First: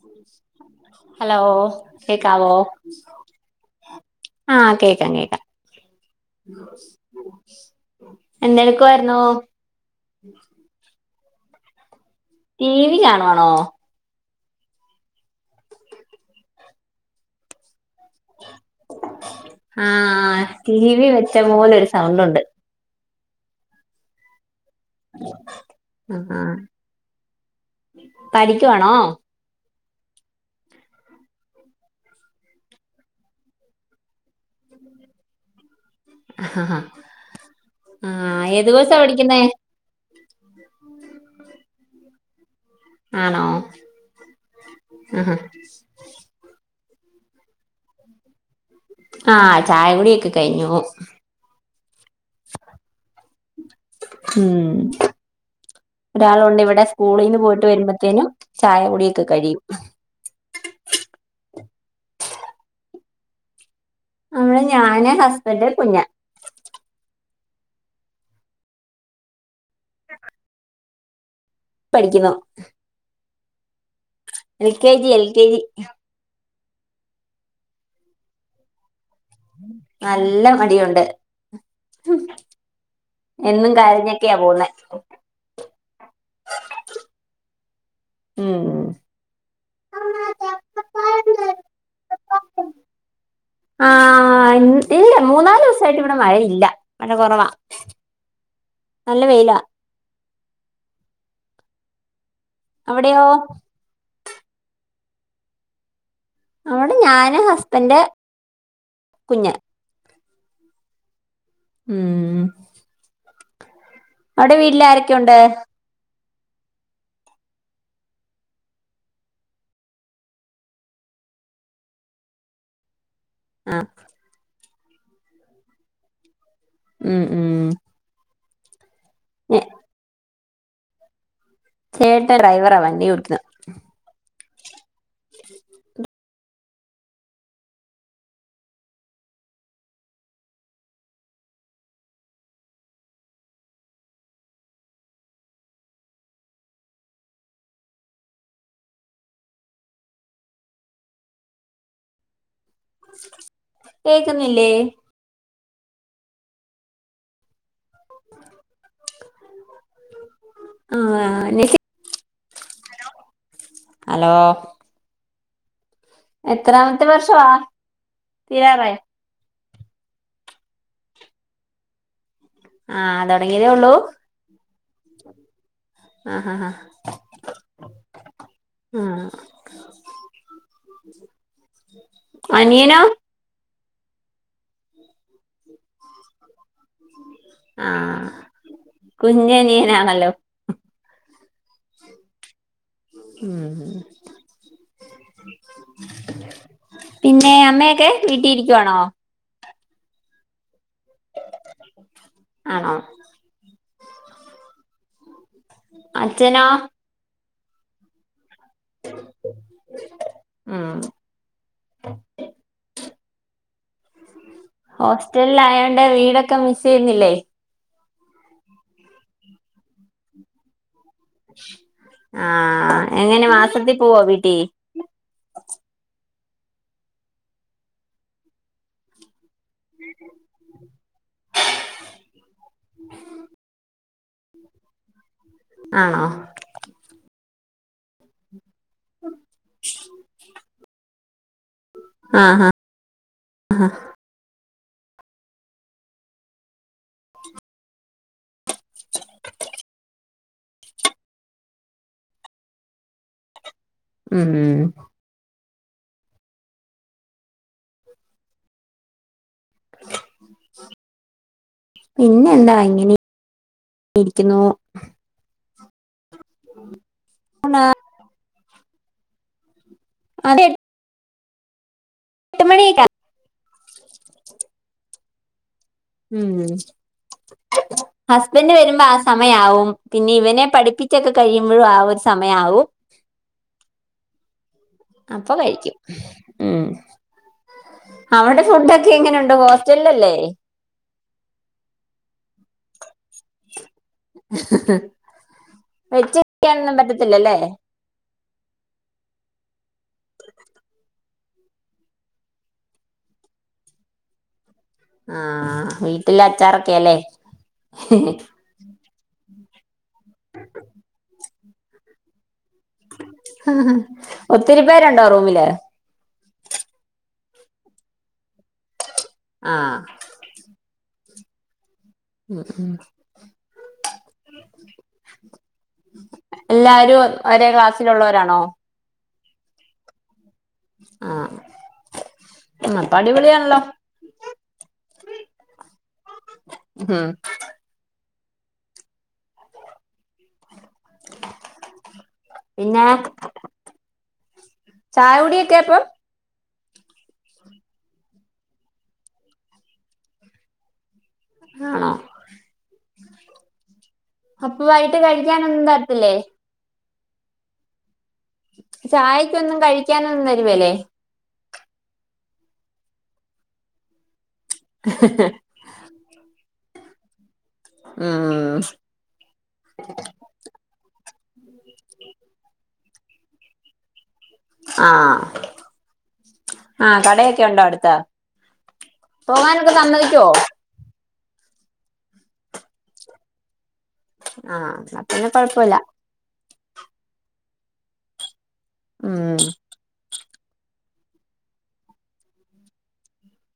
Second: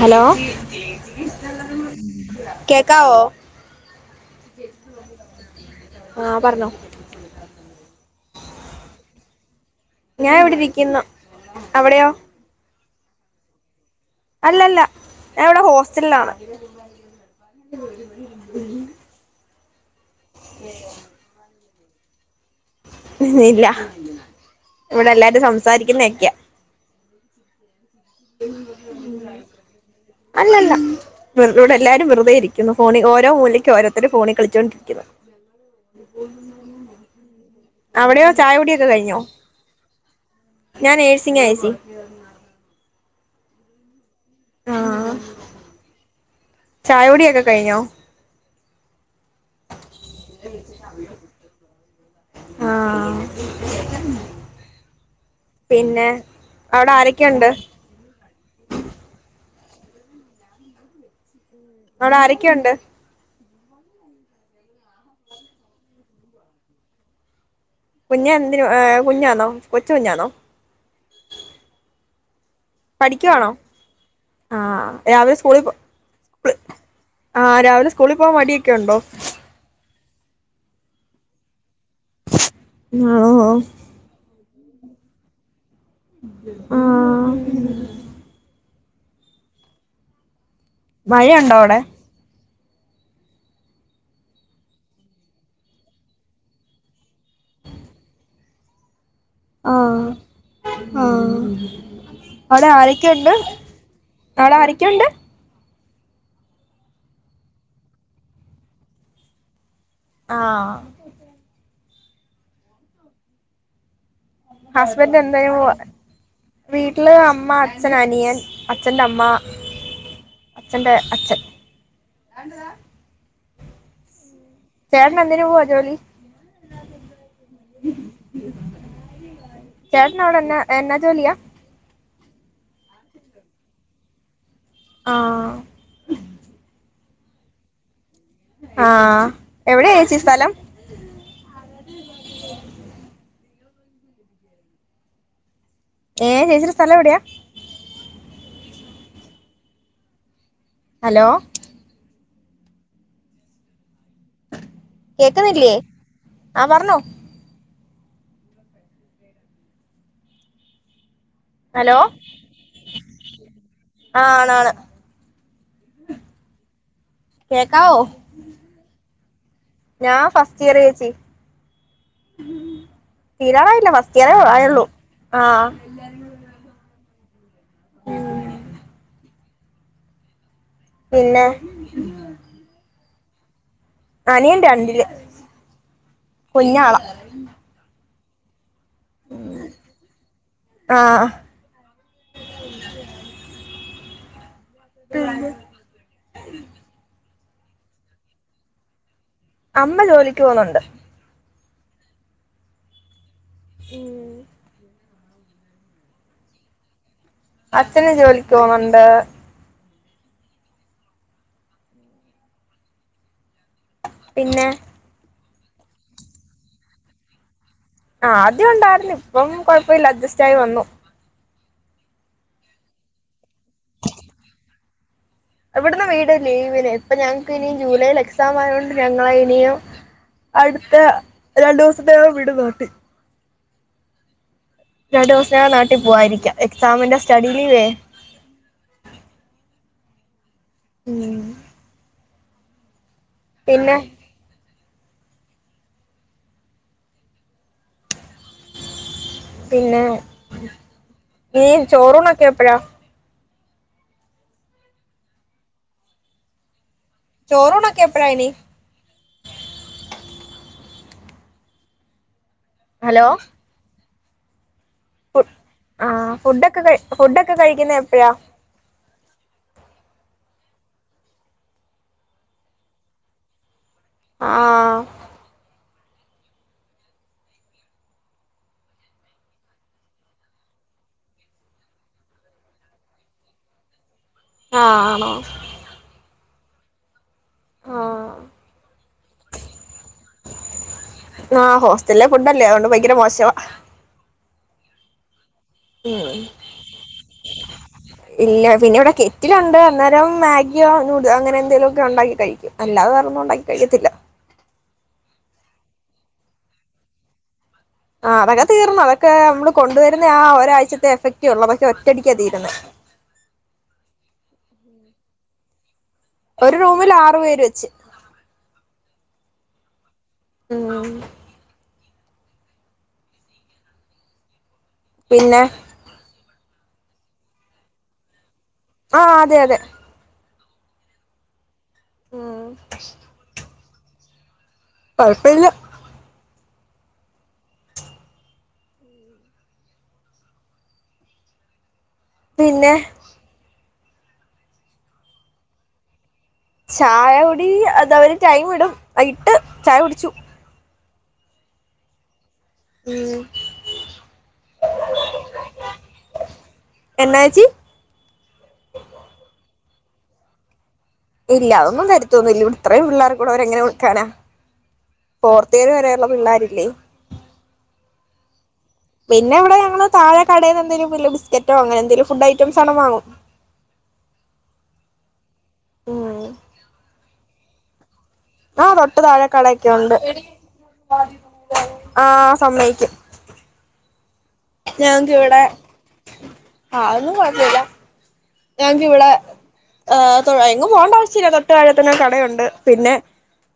Hello hello കേക്കാവോ കേക്കാവോ ആഹ കേക്കാം കേക്കാം ആഹ് പറഞ്ഞോ എന്തെടക്കായിരുന്നോ ഞാൻ എവിടെ ഇരിക്കുന്നു അവിടെയോ ടി വി കാണുവാണോ അല്ലല്ല ഞാൻ ഇവിടെ ഹോസ്റ്റലിലാണ് ആഹ ടി വി വെച്ച പോലെ ഒരു സൗണ്ട് ഉണ്ട് ഇല്ല ഇവിടെ എല്ലാരും സംസാരിക്കുന്നക്കെയാ ആഹ് പഠിക്കുവാണോ അല്ലല്ല ഇവടെഎല്ലാരുംവറുതെ ഇരിക്കന്നു. ഫോണ ഓര മൂലയ്ക്ക് ഓരരുത്തര ഫോണി കളിച്ചൊണ്ടിരിക്കുന്നു. അവിടെയോ ആഹ് ചായ ഏത് കുടിയൊക്കെ കോഴ്സാ കഴിഞ്ഞോ പഠിക്കുന്നേ. ഞാൻ നെഴ്സിംഗ ചേച്ചി. [unintelligible] ആണോ ആഹ് ആഹ. ചായ കുടിയൊക്കെ കയിഞ്ഞോ. ആഹ് ചായ കുടിയൊക്കെ കയ്ഞ്ഞു. ആഹ് ഉം. പിന്നെ ഒരാളുണ്ട് ഇവിടെ അവിടെ സ്കൂളിന്ന് ആരൊക്കെയുണ്ട് പോയിട്ട് അവിടെ വരുമ്പത്തേനും ചായ കുടിയൊക്കെ കഴിയും. അവിട ആരക്കെയുണ്ട്. നമ്മള് ഞാന് ഹസ്ബന്റ് കുഞ്ഞ. കുഞ്ഞ എന്തിനു ഏഹ് കുഞ്ഞാന്നോ കൊച്ച് കുഞ്ഞാന്നോ. പഠിക്ക്യുന്നു. പഠിക്ക്യുവാണോ എൽ കെ ആഹ് ജി എൽ രാവിലെ കെ ജി സ്കൂളി പോ പ്ല് ആഹ് രാവിലെ സ്കൂളി പോവാൻ മടിയൊക്കെ ഉണ്ടോ. നല്ല മടിയുണ്ട് എന്നും കരഞ്ഞ്. ക്കെയ പോവുന്നെ. ഉം ആഹ്. ഉം. മഴയുണ്ടോ അവിടെ. ആഹ്. ആഹ് ഇ ഇല്ല മൂന്നാല് ദിവസായിട്ട് ഇവിടെ മഴയില്ല മഴ കുറവാ. നല്ല വെയില. ആഹ് ആഹ് അവിടെ ആരൊക്കെ അവിടെയോ ഉണ്ട്. അവിടെ ആരക്കെ ഉണ്ട്. അവിടെ ഞാന് ഹസ്ബൻറ് കുഞ്ഞ. ആഹ്. ഉം. അവിടെ വീട്ടിൽ ആരൊക്കെ ഹസ്ബെന്റ് ഉണ്ട് എന്തെയ്യുവാ. വീട്ടില് അമ്മ അച്ഛൻ അനിയൻ അച്ഛന്റമ്മ. അച്ഛന്റെ അച്ഛൻ. ആഹ്. ചേട്ടന് എന്തിന് പോവ ജോലി. ഉം ഉം. ഞ- ചേട്ടനവിടെ എന്ന എന്നാ ജോലിയാ. ചേട്ട ഡ്രൈവറാ വണ്ടി ഓടിക്കുന്ന്. ആഹ് ആഹ് എവിടെ ചേച്ചി സ്ഥലം. ഏ ചേച്ചിടെ സ്ഥലം എവിടെയാ. ഹലോ. കേക്കുന്നില്ലേ. കേക്കുന്നില്ലേ ആഹ് പറഞ്ഞോ. ആഹ് നി ഹലോ ആ ഹലോ ആണാണ്. എത്രാമത്തെ വർഷവാ കേക്കാവോ തീരാറായൊ. ഞാൻ ഫസ്റ്റ് ഇയർ ചേച്ചി. ആ തുടങ്ങിയതേ തീരാറായില്ല. ഉള്ളൂ ഫസ്റ്റ് ഇയറെ ആയൊള്ളു ആഹ് ആഹഹ ആഹ് പിന്നെ അനിയനോ അനിയൻ രണ്ടില്. കുഞ്ഞാള. ആഹ് കുഞനിയനാണല്ലോ ആഹ് ഉം ഉം. ഹ് പിന്നെ അമ്മയെക്കെ വീട്ടി ഇരിക്കുവാണോ അമ്മ ജോലിക്ക് പോവുന്നുണ്ട് ആണോ ഉം അച്ഛനോ അച്ഛന് ജോലിക്ക് പോവുന്നുണ്ട് ആഹ് പിന്നെ ഹോസ്റ്റൽല് ആയൊണ്ട് വീടൊക്കെ മിസ്സെയ്യുന്നില്ലേ ആ ആദ്യം ഉണ്ടായിർന്നു ഇപ്പം കൊഴപ്പ ഇല്ല അഡ്ജസ്റ്റ് ആയി വന്നു ആ എങ്ങനെ മാസത്തി പോവോ വീട്ടി ഇവട്ന്ന് വീട് ലീവിന് ഇപ്പ ഞങ്ങക്ക് ഇനി ജൂലൈല് എക്സാമ് ആയൊണ്ട് ഞങ്ങള ഇനിയും അട്ത്ത രണ്ടു ദിവസത്തിനകം വിട് [unintelligible] രണ്ടു ദിവസ്ത്തിനകം നാട്ടി ആണോ പോവായിരിക്ക എക്സാമിന്റെ സ്റ്റഡി ലീവേ ഉ ഉം ആ ഹാ പിന്നെ പിന്നെ ഇനി ചോറൂണൊക്കെ എപ്പഴാ ഉം ഉം ചോറൂണൊക്കെ എപ്പയാ ഇനി പിന്നെ എന്താ അങ്ങനെ ഹലോ ഇരിക്കുന്നു ഫു ആ ഫുഡക്കെ ക ഫുഡക്കെ കഴിക്കുന്ന എപ്പഴാ അതെ എട്ട് മണിയെക്ക ആ ആഹ് ഉം ഹസ്ബൻഡ് വരുമ്പ ആ സമയാവും പിന്നെ ഇവനെ പഠിപ്പിച്ചൊക്കെ കഴിയുമ്പഴും ആ ഒരു സമയാവും ആ ആ അപ്പൊ കഴിക്ക്യും ഉം ആഹ് അവടെ ഫുഡൊക്കെ എങ്ങനെ ഉണ്ട് ഹോസ്റ്റൽലല്ലേ ആഹ് ഹോസ്റ്റൽലെ ഫുഡല്ലേ അതുകൊണ്ട് ഭയങ്കര മോശവാ ഉം വെച്ച് ക്യാനൊന്നും പറ്റത്തില്ല ലെ ഇല്ല പിന്നെ ഇവടെ കെറ്റിലുണ്ട് അന്നേരം മാഗിയോ നൂഡോ അങ്ങനെ എന്തെലോക്ക ഉണ്ടാക്കി കഴിക്കും അല്ലാതെ വേറെന്നും ഉണ്ടാക്കി കഴിക്കത്തില്ല ആഹ് വീട്ടിലെ അച്ചാറൊക്കെ ലെ ആഹ് അതൊക്കെ തീർന്നു അതൊക്കെ നമ്മള് കൊണ്ടുവരുന്ന ആ ഒരാഴ്ത്തെ എഫക്റ്റേ ഉള്ളൂ അതൊക്കെ ഒറ്റടിക്കാ തീരുന്നേ ഒത്തിരി പേരുണ്ടോ റൂമില് ഒരു റൂമിൽ ആറു പേര് വെച്ച് ആഹ് മ്മ് മ്മ് മ്മ് പിന്നെ എല്ലാരും ഒരേ ക്ലാസ്സിലുള്ളവരാണോ ആഹ് അതെ അതെ ആഹ് ഉം അപ്പം അടിപൊളിയാണല്ലോ കുഴപ്പമില്ല മ്മ് പിന്നെ ചായ കുടിയൊക്കെയാ അപ്പം ചായ കുടി അത് അവര് ടൈം ഇടും ഇട്ട് ചായ കുടിച്ചു ആണോ ഉം അപ്പോ വൈകിട്ട് കഴിക്കാൻ ഒന്നും തരത്തില്ലേ എന്നാ ഏച്ചി ചായക്കൊന്നും കഴിക്കാനൊന്നും തരുവേല്ലേ ഇല്ലാ അതൊന്നും തരത്തൊന്നൂല്ല ഇവിടെ ഇത്രയും പിള്ളേർ കൂടെ അവരെങ്ങനെ കൊടുക്കാനാ തേര് വരെയുള്ള പിള്ളേരില്ലേ മ്മ് മ്മ് പിന്നെ ഇവിടെ ഞങ്ങള് താഴെ കടേന്ന് എന്തങ്കിലും ബിസ്ക്കറ്റോ അങ്ങനെ എന്തങ്കിലും ഫുഡ് ഐറ്റസ് ആണ് വാങ്ങും ആഹ് ഉം ആഹ് കടയൊക്കെ ഉണ്ടോ അടുത്ത് ആഹ് തൊട്ട് താഴെ കടയൊക്കെ പോകാനൊക്കെ ഉണ്ട് സമ്മതിക്കുവോ ആഹ് സമ്മതിക്കും ആഹ് എന്നാ ഞങ്ങക്ക് പിന്നെ ഇവിടെ കൊഴപ്പല്ല ആഹ് അതൊന്നും കൊഴപ്പില്ല ഞങ്ങക്ക് ഇവിടെ ഉം ആഹ് തൊ എങ്ങും പോകേണ്ട ആവശ്യമില്ല തൊട്ട് താഴെ തന്നെ കടയുണ്ട് പിന്നെ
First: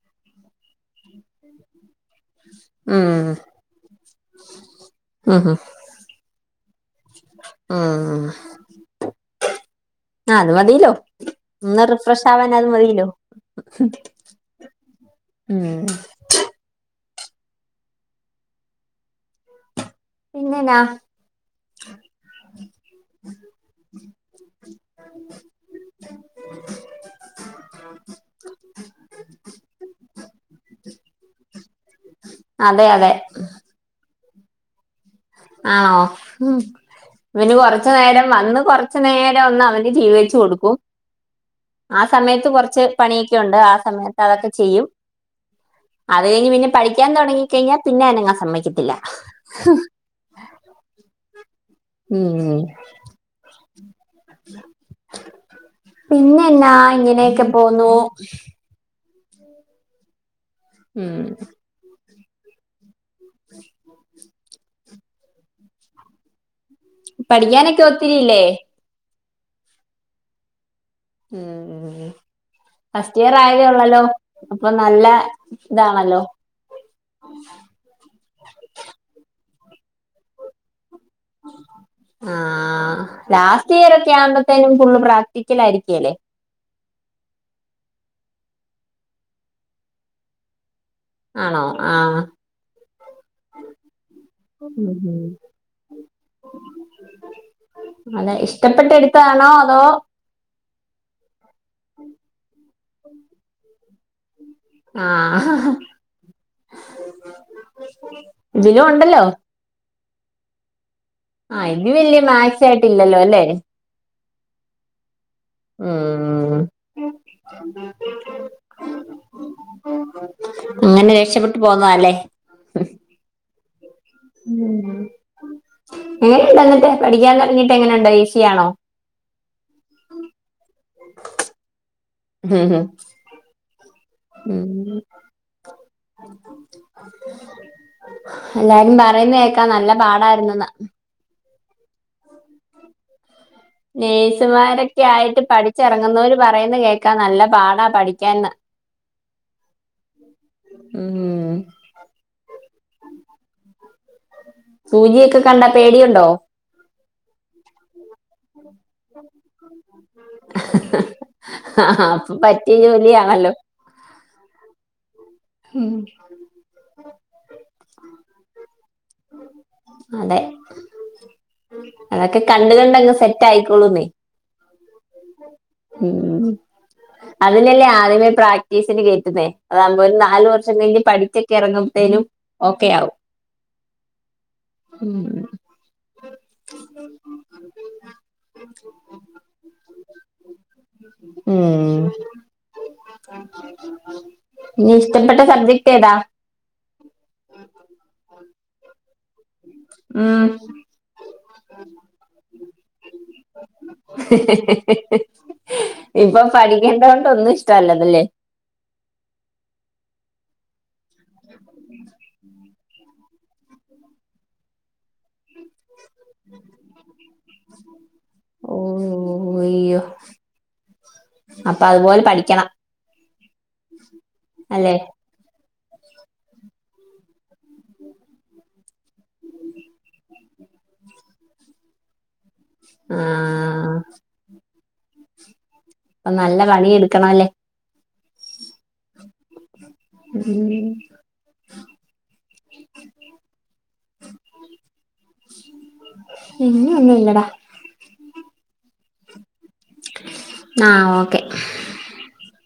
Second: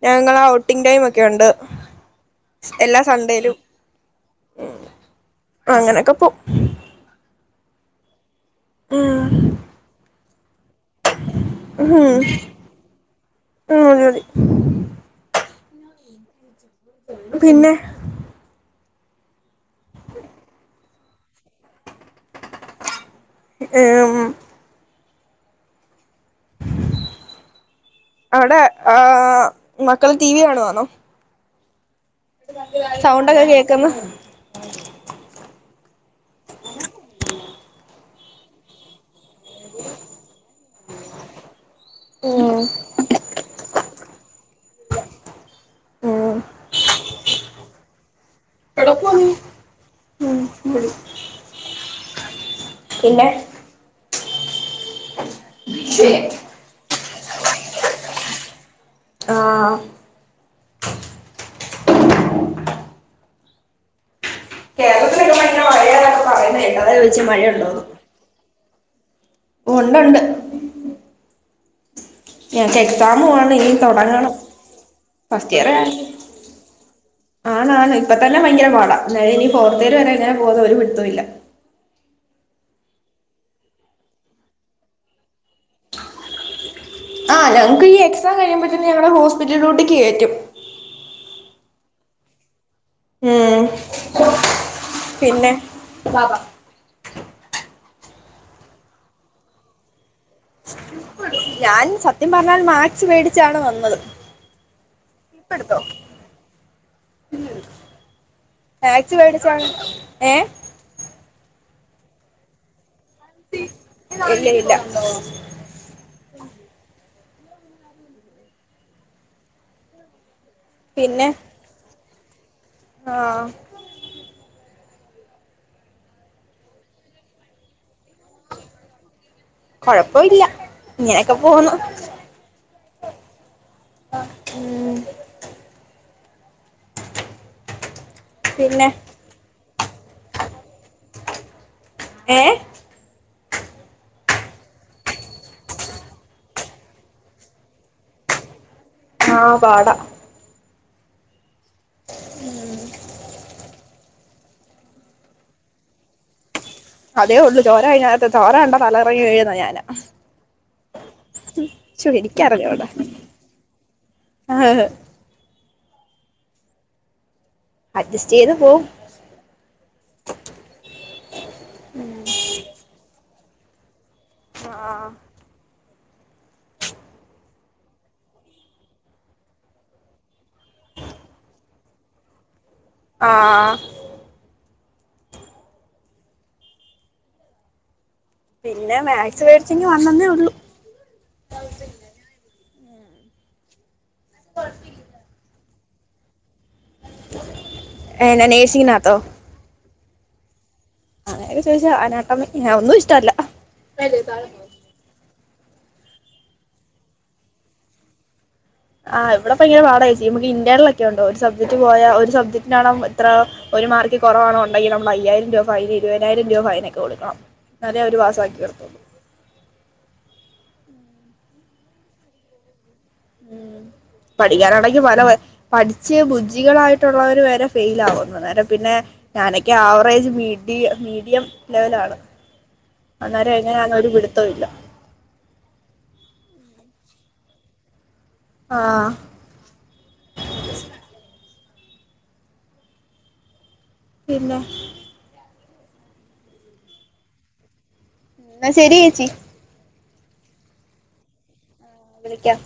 ഞങ്ങളാ ഔട്ടിംഗ് ടൈം ഒക്കെ ഉണ്ട് എല്ലാ ഉം സൺണ്ടേയിലും അങ്ങനൊക്കെ പോകും മ്മ് മ്മ് ആഹ് അത് മതിലോ ഒന്ന് റിഫ്രഷ് ആവാൻ അത് മതിലോ ഉം മതി മതി മ്മ് പിന്നെ പിന്നെ എന്നാ ഏഹ് മ്മ് അവിടെ ആഹ് മക്കള് ടി വി കാണുവാണോ [inaudible] അതെ അതെ സൗണ്ടൊക്കെ കേക്ക്ന്ന് ആണോ ഇവന് കൊറച്ചു നേരം വന്ന് കൊറച്ചു നേരം ഒന്ന് അവന് ടി വി വെച്ച് കൊടുക്കും ആ സമയത്ത് ഉം കൊറച്ച് പണിയൊക്കെ ഉണ്ട് ആ സമയത്ത് അതൊക്കെ ചെയ്യും അത് ഉം കഴിഞ്ഞ് പിന്നെ പഠിക്കാൻ തുടങ്ങി കഴിഞ്ഞാ പിന്നെ അനങ്ങാൻ സമ്മതിക്കത്തില്ല ഉം ഉം പിന്നെ പിന്നെ എന്നാ ഇങ്ങനെക്കെ പോന്നു ആ ഉം [inaudible] കേരളത്തിലെക്കെ പഠിക്കാനൊക്കെ ഒത്തിരിയില്ലേ ഒണ്ട് ഒണ്ട് ഉം ഉം ഞങ്ങക്ക് ഫസ്റ്റ് ഇയർ എക്സാമുമാണ് ആയതേ ഇനി ഒള്ളല്ലോ തുടങ്ങണം അപ്പൊ നല്ല ഇതാണല്ലോ ആണ് ആണ് ഇപ്പ തന്നെ ഭയങ്കര പാട ഇനി ഫോർത്ത് വരെ ഇങ്ങനെ പോകുന്ന ഒരു പിടിത്തൊ ഇല്ല ആ ലാസ്റ്റ് ഇയർ ഒക്കെ ആവുമ്പോത്തേനും ഫുള്ള് പ്രാക്ടിക്കല് ആയിരിക്കല്ലേ. ആ ഞങ്ങക്ക് ഈ എക്സാം കഴിയുമ്പോത്തന്നെ ഞങ്ങളുടെ ഹോസ്പിറ്റലിലൂട്ടി കേറ്റും. ആണോ ആ ഉം ഉം ഉം പിന്നെ അതെ ഇഷ്ടപ്പെട്ടെടുത്താണോ അതോ ഞാൻ സത്യം പറഞ്ഞാൽ മാക്സ് മേടിച്ചാണ് വന്നത് ആ മാക്സി മേടിച്ചാ ഏ ആ ഇത് വെല്യ മാക്സി ആയിട്ടില്ലല്ലോ അൽ ഇല്ല ഇല്ല ഉം അങ്ങനെ പിന്നെ രക്ഷപ്പെട്ട് പോനതല്ലേ ആ ഉം എങ്ങനെ ഇണ്ട് എന്നിട്ട് പഠിക്കാൻ തൊടങ്ങിട്ട് എങ്ങനെ ഉണ്ട് ഈസിയാണോ കൊഴപ്പൊ ഇല്ല ഇങ്ങനെക്കെ പോന്നു. ഉം ഉം പിന്നെ എല്ലാരും പറയുന്നെ കേക്കാ നല്ല പാടായിരുന്നന്ന് ഏ നഴ്സുമാരൊക്കെ ആയിട്ട് പഠിച്ചെറങ്ങുന്നവര് പറയുന്ന കേക്കാ നല്ല പാടാ പഠിക്കാന്ന്. ആ പാടാ ഉം ഉം സൂചിയൊക്കെ കണ്ട പേടിയുണ്ടോ അതേ ഒള്ളു ചോര കഴിഞ്ഞ കത്ത് ചോര കണ്ട തല കറങ്ങി വീഴുന്ന ഞാന ഉം ചോ അപ്പൊ എനിക്ക പറ്റിയ റിഞ്ഞോടാ ജോലിയാണല്ലോ ഉം അഡ്ജസ്റ്റ് ചെയ്ത് പോവും അതെ അതൊക്കെ കണ്ട് കണ്ടങ്ങ് സെറ്റ് ആയിക്കോളൂന്നേ. ആ ഉം അതിനല്ലേ ആദ്യമേ പ്രാക്ടീസിന് കേറ്റുന്നേ അതാവുമ്പോ ഒരു നാലു വർഷം കഴിഞ് പഠിച്ചൊക്കെ എറങ്ങുമ്പഴത്തേനും ഓക്കെയാവും ആഹ് ഉം പിന്നെ മാക്സ് വേടിച്ചെങ്കി വന്നന്നേ ഒള്ളൂ. ഉം ഇനി ഇഷ്ടപ്പെട്ട സബ്ജക്ട് സബ്ജെക്ട് ഏതാ ഏങ്ങനെ നേഴ്‌സിനങ്ങിനകത്തോ ഉം അങ്ങെനെക്കെ ചോയ്ചാ അയ്നാത്തൊന്ന് ഒന്നും ഇഷ്ടല്ല [inaudible] ഇപ്പൊ പഠിക്കേണ്ട കൊണ്ട് ഒന്നും ഇഷ്ടല്ലലൊല്ലേ ആഹ് ഇവടെ ഇപ്പോ ഇപ്പങ്ങനെ വാണേച്ചി നമക്ക് ഇന്റെണേൽ ഒക്കെ ഉണ്ടോ ഒരു സബ്ജക്ട് പോയാ ഒരു സബ്ജക്ട് ഇത്ര ഒരു മാർക്ക് കൊറവാണോ ഉണ്ടെങ്കിൽ നമ്മൾ അയ്യായിരം രൂപ ഫൈൻ ഇരുവയ്നായിരം രൂപ ഫൈന് ഒക്കെ കൊടുക്കണം ഇന്നാലെ ഒരു പാസാക്കി ഓ തരത്തൊള്ളൂ അയ്യോ അപ്പൊ അതുപോലെ പഠിക്കണം. ഉം അല്ലേ പഠിക്കാനാണെങ്കി പല പഠിച്ച് ബുജ്ജികളായിട്ടുള്ളവർ വരെ ഫെയില് ആവുന്നു അന്നേരം പിന്നെ ഞാനൊക്കെ ആവറേജ് മീഡിയ മീഡിയം ലെവലാണ് ആ അന്നേര എങ്ങനെയാന്ന ഒരു പിടുത്തം ഇല്ല അപ്പൊ നല്ല പണി എടുക്കണല്ലേ ആഹ് ഉം പിന്നേ പിന്ന ഒന്നുല്ലടാ എന്ന ശരി ഏച്ചി ആഹ് ഓക്കേ വിളിക്കാം